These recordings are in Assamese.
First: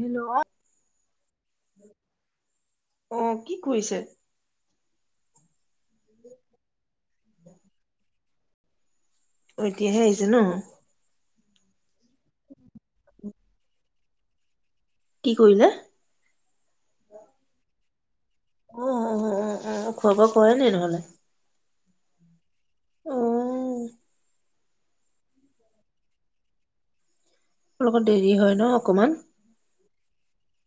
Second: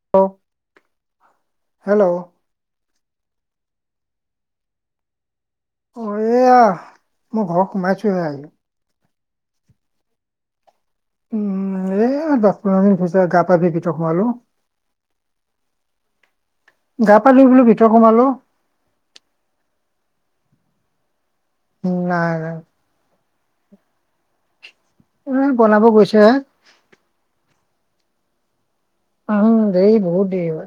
হেল্ল'? হেল্ল' অ' কি কৰিছে? অ' এয়া, মই ঘৰ সোমাইছোহে। অ' এতিয়াহে আহিছে ন? উম, এ দচ পোন্ধৰ দিন পিছত গা পা ধুই ভিতৰ সোমালো। কি কৰিলে? ভিতৰ সোমালো। উ, উ খোৱা বোৱা কৰাই নাই নহ'লে? উম, নাই নাই অ'। উম, বনাব গৈছেহে। আপোনা লোকৰ দেৰি হয় ন অকমান? হেই বহুত দেৰি হয়।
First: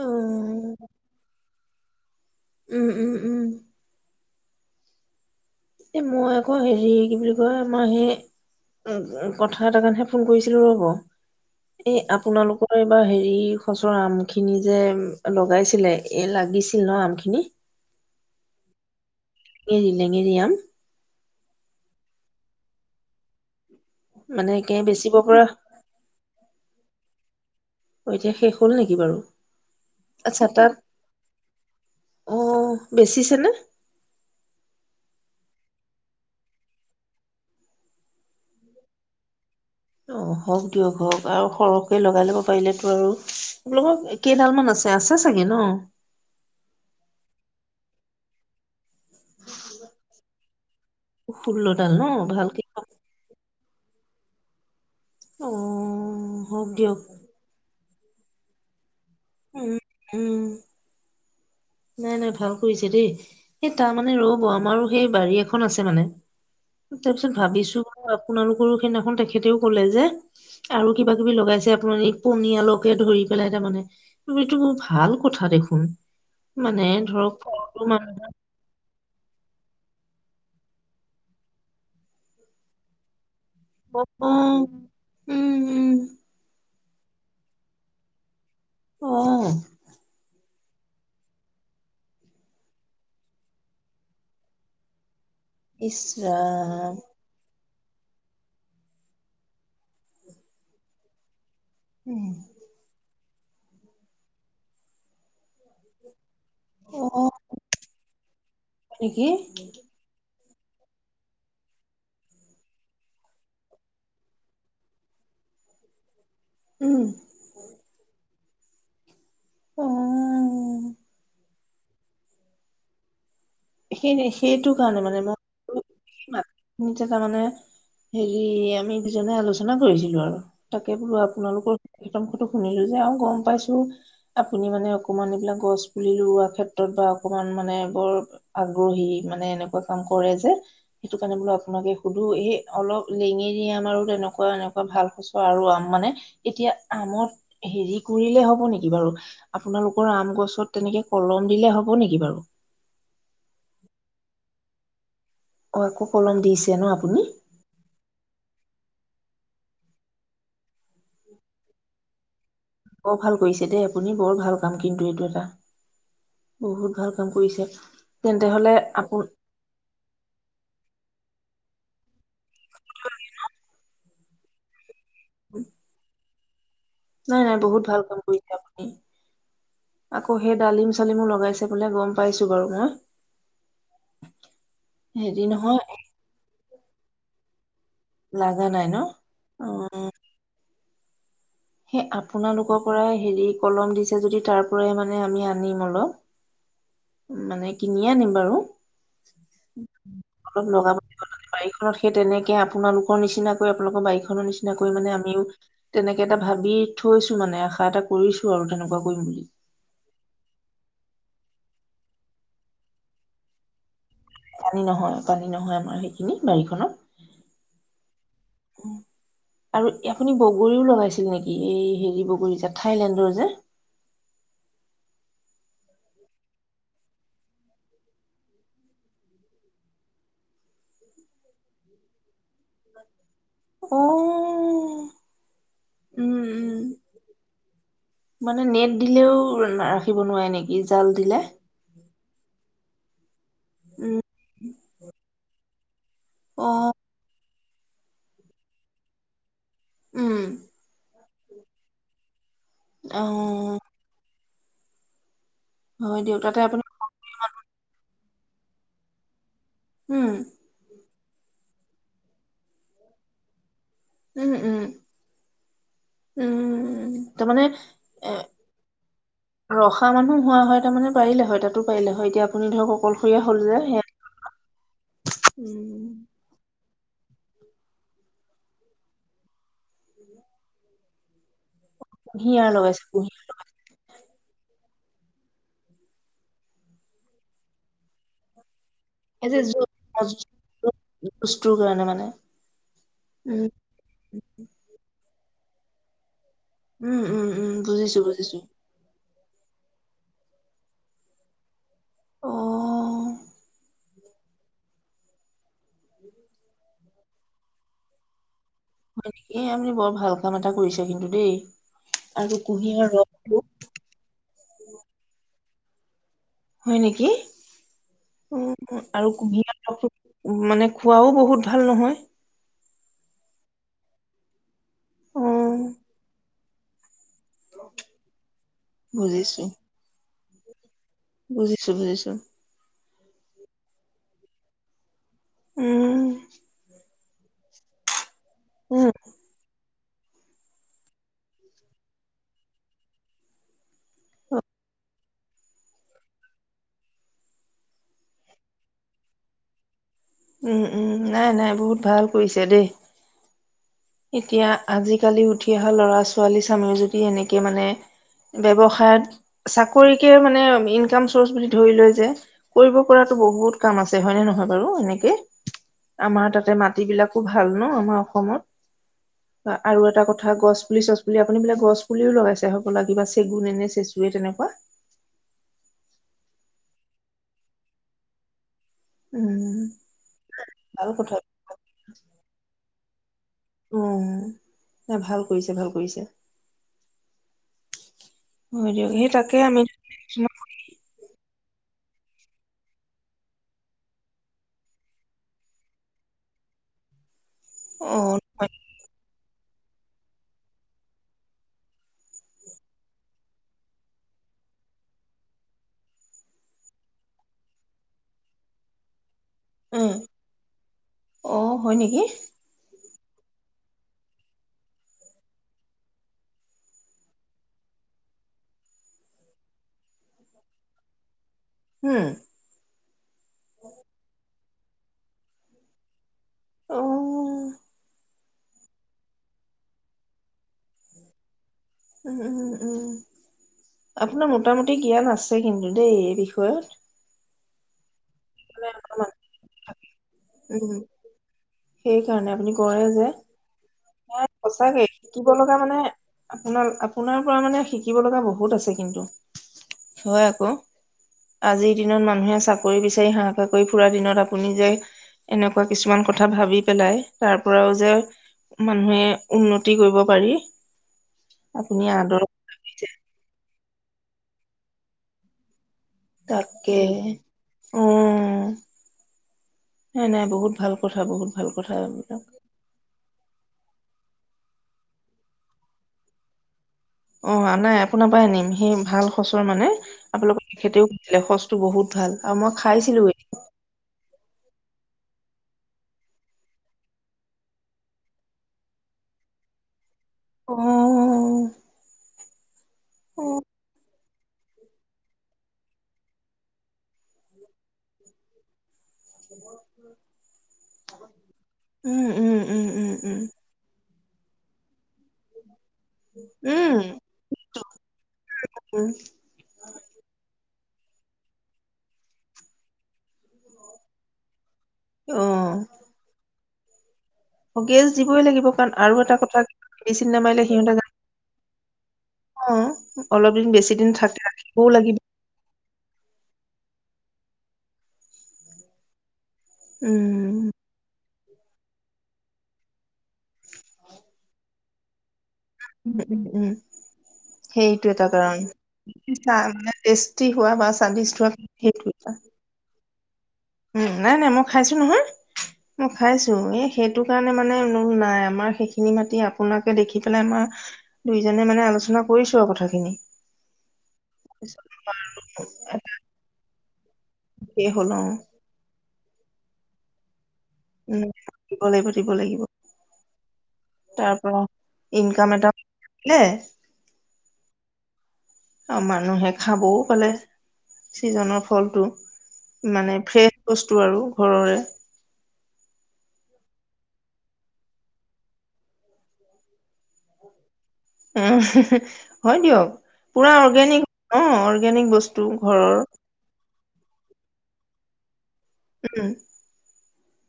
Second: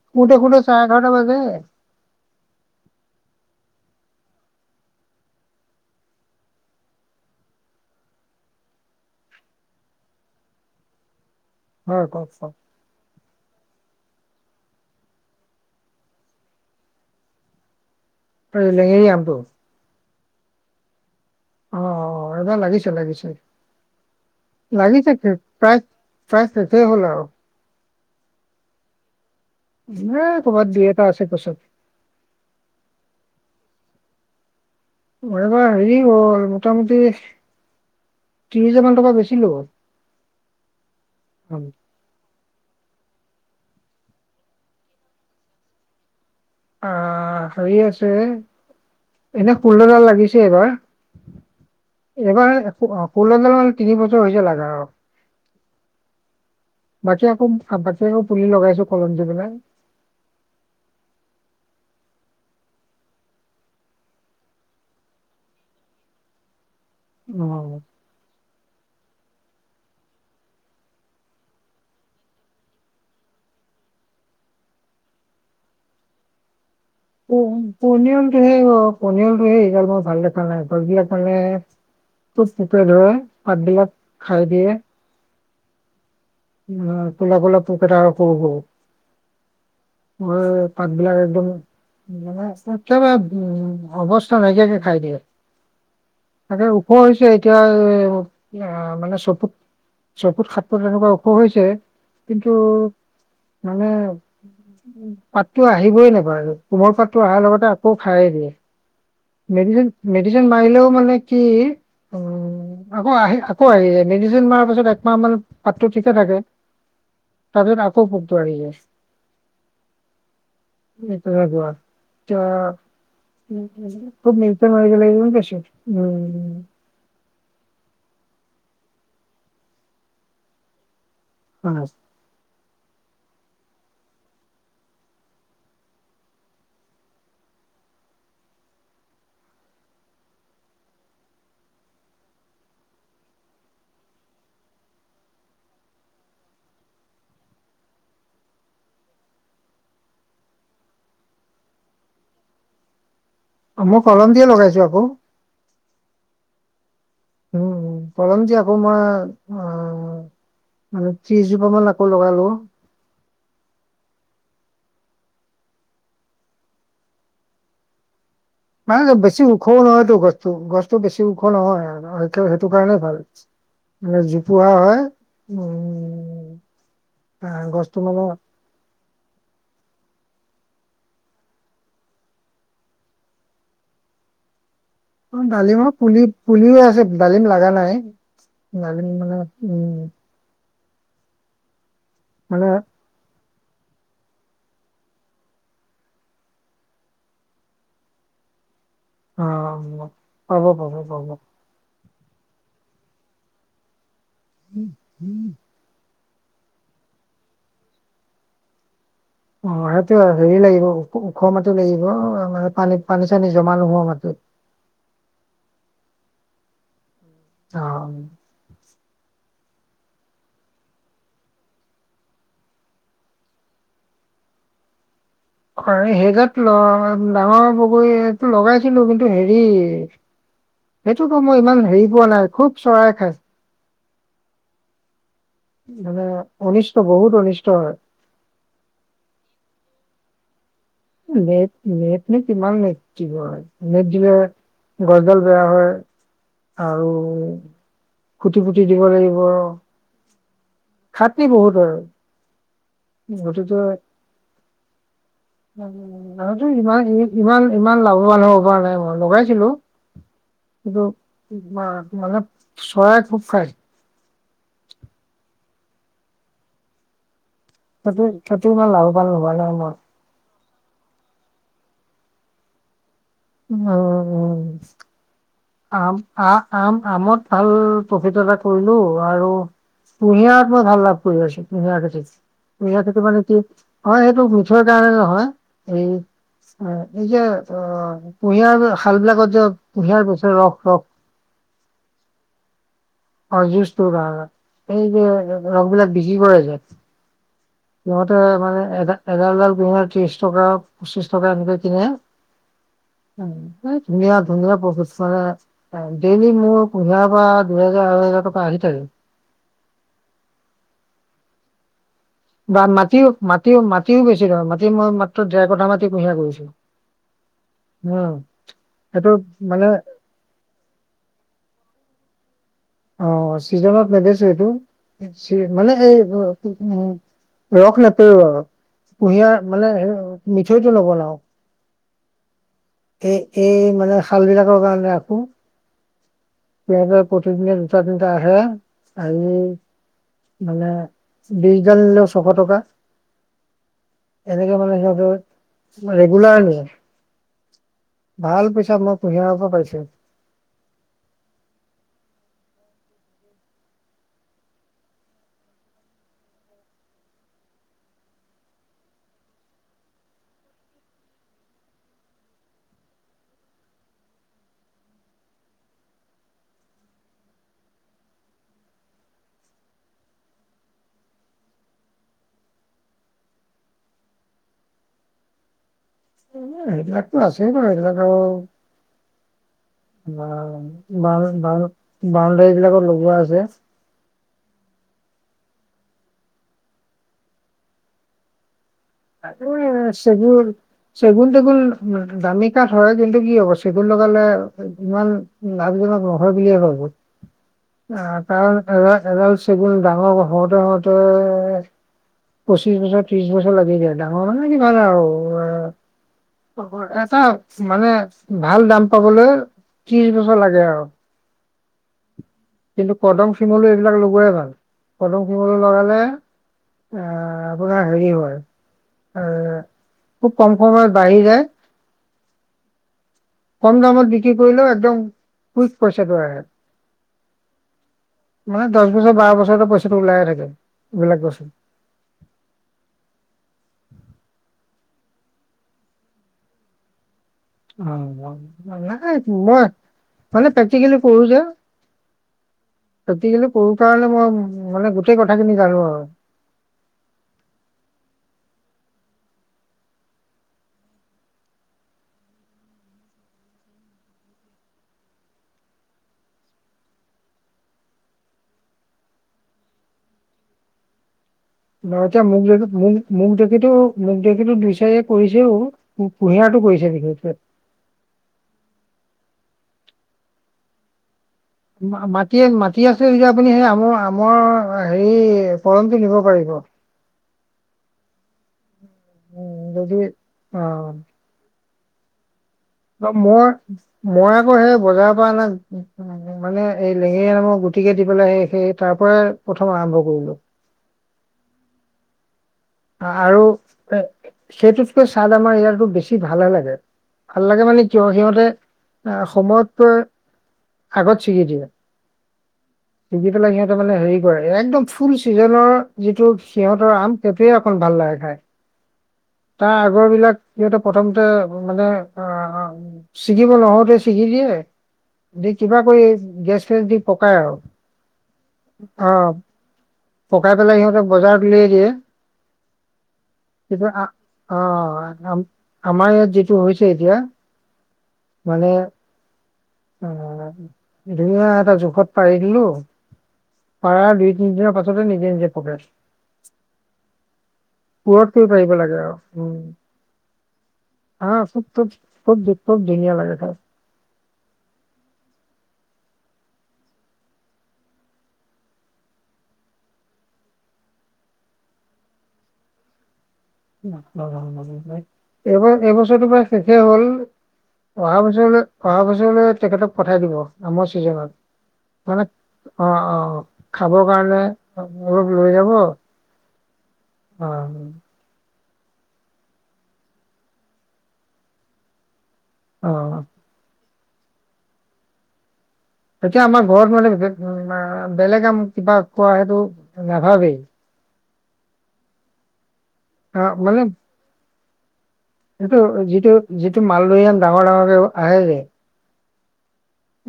অ শোওতে চাৰে এঘাৰটা বাজে। উম, উম, উম। এ মই আকৌ হেৰি কি বুলি কয় মই হে কথা এটাত হে কাৰণেহে ফোন কৰিছিলো ৰ'ব। এই হয় কওক কওক আপোনালোকৰ এইবাৰ হে এই খচৰ আম খিনি যে লগাইছিলে এ লাগিছিল ন আম খিনি? লেঙেৰি আম? [unintelligible] লেঙেৰি লেঙেৰি আম অ', অ' এইবাৰ লাগিছে লাগিছে। মানে একে বেচিব লাগিছে পৰা প্ৰায় প্ৰায় শেষে হ'ল আৰু। অ' এতিয়া শেষ হ'ল নেকি বাৰু? জোনা আচ্ছা তাত ক'ৰবাত দুই এটা আছে গছত। অ বেচিছে নে মোৰ এবাৰ হেৰি হ'ল মোটামুটি ত্ৰিশ হাজাৰ মান টকা বেছিলো। অ' হওক দিয়ক হওক, আৰু সৰহকৈ লগাই ল'ব পাৰিলেতো আৰু আপোনলোকৰ কেইডাল মান আছে। আছে চাগে ন? অ' হেৰি আছে এনে ষোল্লডাল লাগিছে। ষোল্লডাল ন [inaudible] এইবাৰ ভালকে ষো ষোল্ল ডালমান তিনি বছৰ হৈছে লাগা আৰু অঅ, হওক দিয়ক আ, বাকী আকৌ পুলি লগাইছো কলম দি পেলায়। উম উম নাই, নাই ভাল কৰিছে দেই। এ, তাৰ মানে ৰ'ব আমাৰো সেই বাৰী এখন আছে মানে তাপিছত অ ভাবিছো বোলোঁ, আপোনালোকৰো সেইদিনাখন তেখে তেখেতেও ক'লে যে, আৰু কিবা কিবি লগাইছে আপোনাৰ এই পনিয়লকে ধৰি পেলাই তাৰমানে, এইটো ভাল কথা দেখোন। মানে ধৰক ফলটো মানুহৰ পনিয়লটো হে, অ' পনিয়লটো [inaudible] ভাল দেখা নাই, ফুলবিলাক মানে খোব পোকে ধৰে। পাতবিলাক খাই অ', দিয়ে। উম উম উম! কোলা, কোলা পোক এটা অ', [unintelligible] মই পাত বিলাক একদম মানে, একেবাৰে অৱস্থা নাইকিয়াকে খাই দিয়ে। তাকে ওখ ইচৰাম হৈছে এতিয়া মানে চফুত, চফুত সাত ফুত এনেকুৱা হয়। কিন্তু মানে, পাতটো আহিবই নাপায়, কোমল অ' পাতটো অহাৰ লগতে আকৌ খাইয়েই দিয়ে। হয় মেডিচিন নেকি? মেডিচিন মাৰিলেও মানে কি? আকৌ আহি আকৌ আহি যায়, মেডিচিন মাৰা পাছত একমাহ মান পাতটো ঠিকে থাকে। উম, তাৰপাছত আকৌ পুক [inaudible] অ' তেনেকুৱা সেই ত [inaudible] খুব সেইটো কাৰণে মানে মই [unintelligible] তাৰমানে হেৰি আমি দুইজনে আলোচনা কৰিছিলো আৰু তাকে বোলো আৰু। হয়। আপোনালোকৰ শুনিলো যে আৰু গম পাইছো আপুনি মানে অকমান এইবিলাক গছ পুলি লোৱা ক্ষেত্ৰত বা অকমাণ মানে বৰ আগ্ৰহী মানে এনেকুৱা কাম কৰে যে সেইটো কাৰণে বোলো আপোনালোকে সুধো স অলপ লেঙেৰি আম আৰু তেনেকুৱা এনেকুৱা ভাল সচৰ আৰু আম মানে, এতিয়া আমত হেৰি কৰিলে হ'ব নেকি বাৰু, আপোনালোকৰ আম গছত তেনেকে কলম দিলে হ'ব নেকি বাৰু? মই কলম দিয়ে লগাইছো আকৌ। অ' আকৌ কলম দিছে ন আপুনি? উম উম কলম দি আকৌ মই, অ' মানে ত্ৰিশ জোপা মান আকৌ লগালো। বৰ ভাল কৰিছে দেই আপুনি, বৰ ভাল কাম কিন্তু এইটো এটা। বহুত ভাল কাম কৰিছে। তেন্তে হলে মানে আপু বেছি উখও নহয়তো গছটো, গছটো বেছি চি ওখ নহয় আৰু, সেইকে সেইটো কাৰণে ভাল, জোপোহা হয় উম নাই নাই, আহ, বহুত গছটো ভাল কাম মানে কৰিছে আপুনি। আকৌ সেই ডালিম চালিমো লগাইছে বোলে, গম পাইছোঁ বাৰু মই অ হেৰি নহয় ডালিমৰ পুলি, পুলি হৈ আছ ডালিম লাগা নাই লাগা নাই ন ডালিম মানে, অ উম সেই মানে আপোনালোকৰ পৰাই হেৰি কলম দিছে যদি তাৰ পৰাই মানে আমি আনিম অলপ মানে কিনিয়ে আনিম বাৰু অ', পাব, অলপ লগাব পাব, পাব। বাৰীখনত সেই তেনেকে আপোনালোকৰ নিচিনাকৈ আপোনালোকৰ বাৰিখন [unintelligible] নিচিনা কৰি মানে আমিও তেনেক কে এটা ভাবি থৈছো মানে আশা এটা কৰিছো আৰু তেনেকুৱা কৰিম। বুলি অ' সেইটোৱে হেৰি লাগিব, ওখ মাটি লাগিব। অ' মানে পানী পানী-চানী জমা নোহোৱা মাটি। পানী নহয়, পানী নহয় আমাৰ সেই খিনি বাৰীখনত। অহ'। আৰু আপুনি বগৰীও লগাইছিল নেকি? এই হেৰি বগৰী যে থাইলেণ্ডৰ যে হয়, সেইজাত ডাঙৰ বগৰীটো লগাইছিলো। কিন্তু হেৰি, সেইটোতো মই ইমান হেৰি পোৱা নাই খুব চৰায়ে খাই। অ' মানে অনিষ্ট, উম বহুত অনিষ্ট হয়। দিব নোৱাৰে নেক কি, জাল দিলে। এই কিমান নেট দিব আ নেট উম দিলে গছডাল বেয়া হয়, অ আৰু, খুটি পুতি দিব লাগিব। উম। খাটিৰ বহুত হয় আৰু। অ গতিকে হয় দিয়ক তাতে আৰুতো আপুনি ইমান ই ইমান ইমান লাভ। ন নাই মই লগাইছিলো। উম। কিন্তু মানে চৰায়ে খুব খায়। উম, উম, উম, উম। সেইটোয়ে, সেইটো ইমান লাভৱান ত মানে পাৰিলে হয় তাতো পাৰিলে হয় এতিয়া আপুনি ধৰক অকল উম, উম। আম আ আম আমত ভাল প্ৰফিট এটা কৰিলো আৰু কুঁহিয়াৰত মই ভাল লাভ কৰি আছোঁ। কুঁহিয়াৰ খেতিত, কুঁহিয়াৰ খেতি মানে কি, হয়। টো মিঠৈৰ কাৰণে নহয়, এই এই যে অ। কুঁহিয়াৰ। শাল বিলাকত যে কুঁহিয়াৰ বেচে ৰস ৰস [unintelligible] তোৰ কাৰণে মানে। অ', উম, জুছটোৰ কাৰনে। এই যে ৰস বিলাক বিক্ৰী কৰে যে উম, উম, উম। বুজিছো সিহঁতে বুজিছো। মানে এডা এডাল এডাল কুঁহিয়াৰ ত্ৰিশ টকা, পঁচিশ টকা এনেকৈ কিনে, উম্। ধুনীয়া, ধুনীয়াা প্ৰচেষ্টাৰে অ' ডেইলী মোৰ কু্ঁহিয়াৰ পৰা দুহেজাৰ, আঢ়ৈহাজাৰ টকা আহি থাকে হয় নেকি? আপুনি বৰ ভাল কাম এটা কৰিছে কিন্তু দেই। আৰু বা কুঁহিয়াৰ মাটিও, ৰসটো মাটিও, মাটিও বেছি নহয়। মাটি মই মাত্ৰ ডেৰ কোঠা মাটি কুঁহিয়াৰ কৰিছো হয় নেকি? উম উম্ আৰু সেইটো মানে কুঁহিয়াৰ মানে খোৱাওঁ বহুত ভাল নহয়। অ' ছিজনত নেবেছো এইটো। বেছি অ', মানে এই উম্ সেইটো নহয়। ৰস নেপেৰো আৰু। কুঁহিয়াৰ বুজিছো, মানে হে মিঠৈ বুজিছো, বুজিছো। এই, এই মানে শাল বিলাকৰ কাৰণে ৰা উম্। [inaudible] এতিয়া প্ৰতিদিনে দুটা, তিনটা আহে, আজি মানে বিছ ডাল নিলেও ছশ টকা, এনেকে মানে সিহঁতে ৰেগুলাৰ নিয়ে। ভাল পইচা মই কুঁহিয়াৰ পৰা পাইছো। উম- উম, নাই নাই বহুত ভাল কৰিছে দেই। এতিয়া আজিকালি উঠি অহা লৰা-ছোৱালী চামেও যদি এনেকে মানে, ব্যৱসায়ত চাকৰিকে মানে ইনকাম চৰ্চ বুলি ধৰি লয় যে, কৰিব পৰাতো বহুত কাম আছে হয় নে নহয় বাৰু এনেকে, আমাৰ তাতে মাটিবিলাকো ভাল ন আমাৰ অসমত। বা আৰু এটা কথা গছ পুলি-চছপুলি, আপুনি বোলে গছ পুলিও লগাইছে হবলা কিবা চেগুন এনে চেচুৱে তেনেকুৱা? এনেই সেইবিলাকতো আছেই ন, সেইবিলাক আৰু উম বাউণ, ভাল কথা বাউণ, বাউণ, বাউণ্ডেৰী বিলাকৰ লগ গোৱা আ উম। নাই ভাল কৰিছে, ভাল কৰিছে। হয় দিয়ক সেই তাকে আছে আমি মানে চেগুন চেগুন-তেগুন দামী কাঠ হয় কিন্তু কি হ'ব, চেগুন লগালে ইমান লাভজনক নহয় বুলিয়ে ভাবো। অ' তাৰ এডাল, এডাল চেগুন ডাঙৰ হওতে, হওতে পঁচিশ বছৰ, ত্ৰিশ বছৰ লাগি যায়। ডাঙৰ মানে কিমান আৰু এটা মানে ভাল দাম পাবলৈ অ ত্ৰিশ বছৰ লাগে আৰু। [inaudible] অ', হয় নেকি? কিন্তু কদম, শিমলু এইবিলাক লগোৱাই ভাল, কদম শিমলু লগালে এ আপোনাৰ হেৰি হয় এ খুব কম সময়ত বাঢ়ি যায়। হুম। কম দামত বিক্ৰী কৰিলেও একদম কুইক পইচাটো আহে। অ মানে দহ বছৰ, বাৰ বছৰ পইচাটো ওলাইয়ে থাকে এইবিলাক বস্তু উম, উম, উম আপোনাৰ মোটা মুটি জ্ঞান আছে কিন্তু দেই, এই বিষয়ত। অ। নাই মই মানে উম প্ৰেক্টিকেলি ই কৰো যে প্ৰেক্টিকেলি কৰো। কাৰণে মই সঁচাকে মানে গোটেই শিকিব কথাখিনি লগা মানে জানো আৰু আপোনাৰ, আপোনাৰ পৰা মানে শিকিব লগা বহুত আছে। কিন্তু, হয় আকৌ আজিৰ দিনত মানুহে চাকৰি বিচাৰি হাহাকাৰ কৰি ফুুৰা দিনত আপুনি যে এনেকুৱা কিছুমান কথা ভাবি পেলাই তাৰ পৰাও যে মানুহে উন্নতি কৰিব পাৰি। আপুনি আদৰ [unintelligible] মোক যদি মো মোক যদি সেইটো মোক দেখিটো দুই চাৰিয়ে কৰিছেও। কু- কুঁহিয়াৰটো তাকে কৰিছে বিশেষকে অ। নাই, নাই বহুত ভাল কথা বহুত ভাল কথা এইবিলাক মাটি, মাটি আছিল যে আপুনি সেই আমৰ, আমৰ হেৰি কদমটো নিব পাৰিব। অ', নাই আপোনাৰ পৰাই আনিম সি ভাল হচৰ উম, মানে যদি আপোনালোকৰ খেতিও অ [unintelligible] টো বহুত ভাল, আমৰ অ', মই মই আ অ', সেই বজাৰৰ পৰা অনা মানে এই লেঙেৰি আমৰ গুটিকে দি পেলাই সেই সেই তাৰ পৰাই প্ৰথম আৰম্ভ। কৰিলো। অ অ আৰু এ সেইটোতকৈ ছাদ আমাৰ ইয়াতো বেছি ভালে লাগে, ভাল লাগে মানে কিয় সিহঁতে সময়তকৈ আগত ছিগি দিলে, উম উম উম উম উম ছিগি পেলাই সিহঁতে মানে হে একদম ফুল চিজনৰ যিটোত সিহঁতৰ আম সেয়ে, অকন ভাল লাগে খাই। উম। তাৰ আগৰ বিলাক সিহঁতে প্ৰথমতে মানে অ', ছিগিব নহওঁতে ছিগি দিয়ে, দি উম কিবা কৰি গেছ ফেছ দি পকাই আৰু গেছ দিবই লাগিব কাৰণ, আৰু এটা অ কথা মেডিচিন নামাৰিলে পকাই সিহঁতে পেলাই জান সিহঁতক বজাৰত উলিয়াই দিয়ে। অ' অলপ দিন বেছি কিন্তু দিন আ- থাকে, অ ৰাখিবওঁ লাগিব। আমাৰ ইয়াত যিটো হৈছে এতিয়া, মানে উম অ' ধুনীয়া এটা জোখত পাৰি দিলো, পাৰা দুই তিনিদিনৰ পাছত [unintelligible] নিজে নিজে পকে উম! উম! উম! সেইটো এটা পুৰত কাৰণ, কৰিব পাৰিব লাগে আৰু উম টেষ্টি হোৱা বা স্বাদিষ্ট হা হোৱা খুব খুব সেইটো এটা। খুব খুব ধুনীয়া লাগে খাবলৈ উম! নাই, নাই, মই খাইছো নহয় মই, খাইছো এই সেইটো কাৰণে মানে নাই আমাৰ সেইখিনি মাতি আপোনাকে দেখি পেলাই আমাৰ দুইজনে মানে আলোচনা কৰিছো আৰু কথাখিনি। এইবাৰ এইবছৰটো প্ৰায় শেষে হ'ল। এই হ'ল অ'। অহা বছৰলৈ অহা বছৰলৈ তেখেতক পঠাই দিব। আমৰ উম দিব লাগিব দিব চিজনত মানে লাগিব অ', অ', খাব তাৰ পৰা কাৰণে ইনকাম অলপ এটা লৈ যাব। পালে অ'। আৰু মানুহে খাবও পালে, চিজনৰ ফলটো। মানে অ ফ্ৰেচ বস্তু আৰু। ঘৰৰে এতিয়া আমাৰ ঘৰত মানে বেলেগ আম কিবা কোৱা সেইটো নাভাবেই। উম, হয় দিয়ক। পুৰা অ মানে অৰ্গেনিক অ'। অৰ্গনিক বস্ এইটো, যিটো যিটো মালদৈআম ডাঙৰ-ডাঙৰকে হায়েৰে উম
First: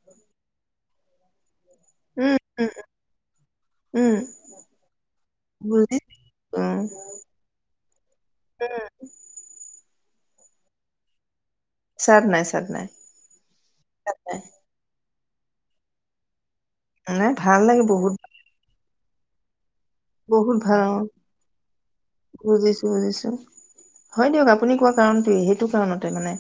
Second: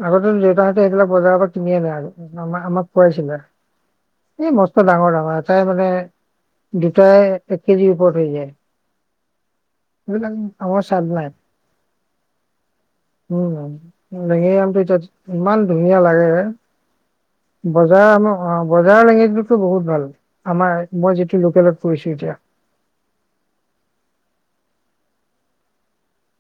আগতেতো দেউতাহতে এইবিলাক বজাৰ কিনি আনে আৰু, উম উম আম-আমাক খোৱাইছিলে, উম এই মস্ত ডাঙৰ-ডাঙৰ এটাই মানে বুজিছো উম দুটাই এক কেজিৰ ওপৰত হৈ যায়। উম এইবিলাক আমাৰ সাইডত নাই। চাইত নাই, চাইত নাই। উম, চাদ নাই নেঙেৰি আমটো এটা ইমান ধুনীয়া লাগে নাই ভাল লাগে বহুত বজাৰ অ বজাৰ [unintelligible] বহুত ভাল, বহুত ভাল আমাৰ, অ মই যিটো লোকেলত পৰিছো এতিয়া। বুজিছো বুজিছো হয় দিয়ক আপুনি কোৱা কাৰণটোয়ে সেইটো কাৰণতে মানে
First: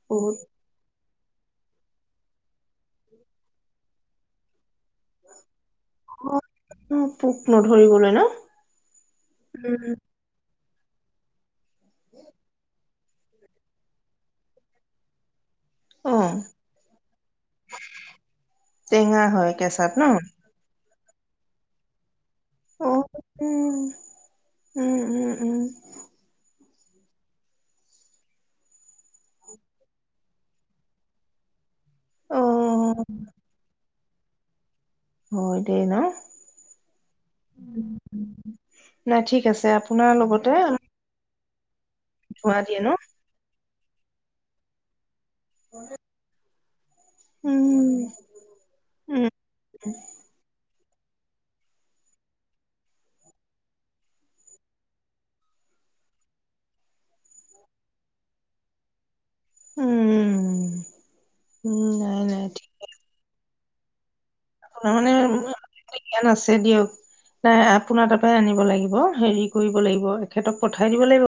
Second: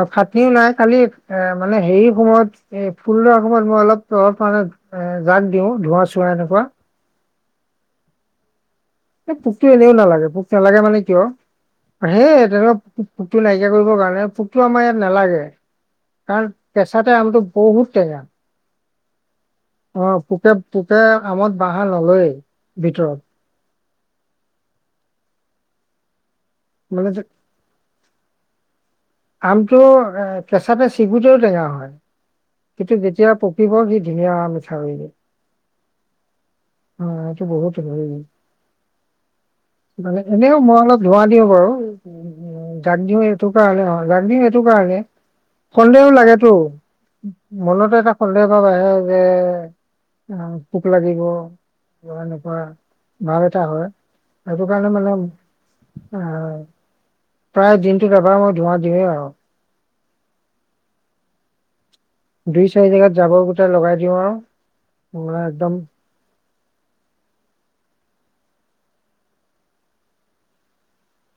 আৰু বহুত ফাটিও নাই, কালি এ মানে হেৰি সময়ত, এ ফুল ৰুৱা সময়ত মই অলপ-অলপমান এ জাগ দিও, ধোঁৱা-চোৱা এনেকুৱা। অ নধৰিবলৈ না। পোকটো এনেও নালাগে পো নেলাগে মানে কিয়। হেই এদেলক পোকটো নাইকিয়া কৰিবৰ কাৰণে, পোকটো আমাৰ ইয়াত নালাগে। অ কাৰণ কেঁচাতে আমটো বহুত টেঙা, টেঙা হয় কেঁচাত অ ন পোকে পো আমত বাঁহা নলয়ে। অ উম। উম, উম, উম। মানে যে আমটো এ কেঁচাতে চিগুতেও টেঙা হয়। অ কিন্তু যেতিয়া পকিব সি নিয়ামিক অ হয় দেই ন এইটো বহুত হয়, নাই ঠিক আছে আপোনাৰ মানে লগতে এনেও মই আমাক অলপ ধোৱা দিওঁ। [inaudible] উ উ ধোৱা দিয়ে ন দাগদিও সিহঁতক। কাৰণে হয়, জাগ দিও এইটো কাৰণেই সন্দেহো লাগেতো। মনতে উম এটা সন্দেহ ভাব আহে যে, উম উম। পোক লাগিব বা এনেকুৱা ভাব এটা হয় সেইটো কাৰণে মানে অহ, প্ৰায় দিনটোত এবাৰ মই ধোৱা দিওঁয়েই আৰু। উম, উম। নাই নাই ঠিক দুই, চাৰি জাগাত যাব লগাই দিওঁ আৰু আপোনাৰ মানে জ্ঞান আছে দিয়ক, নাই আপোনাৰ তাৰ পৰাই আনিব লাগিব, হেৰি কৰিব লাগিব এখেতক পঠাই দিব লাগিব।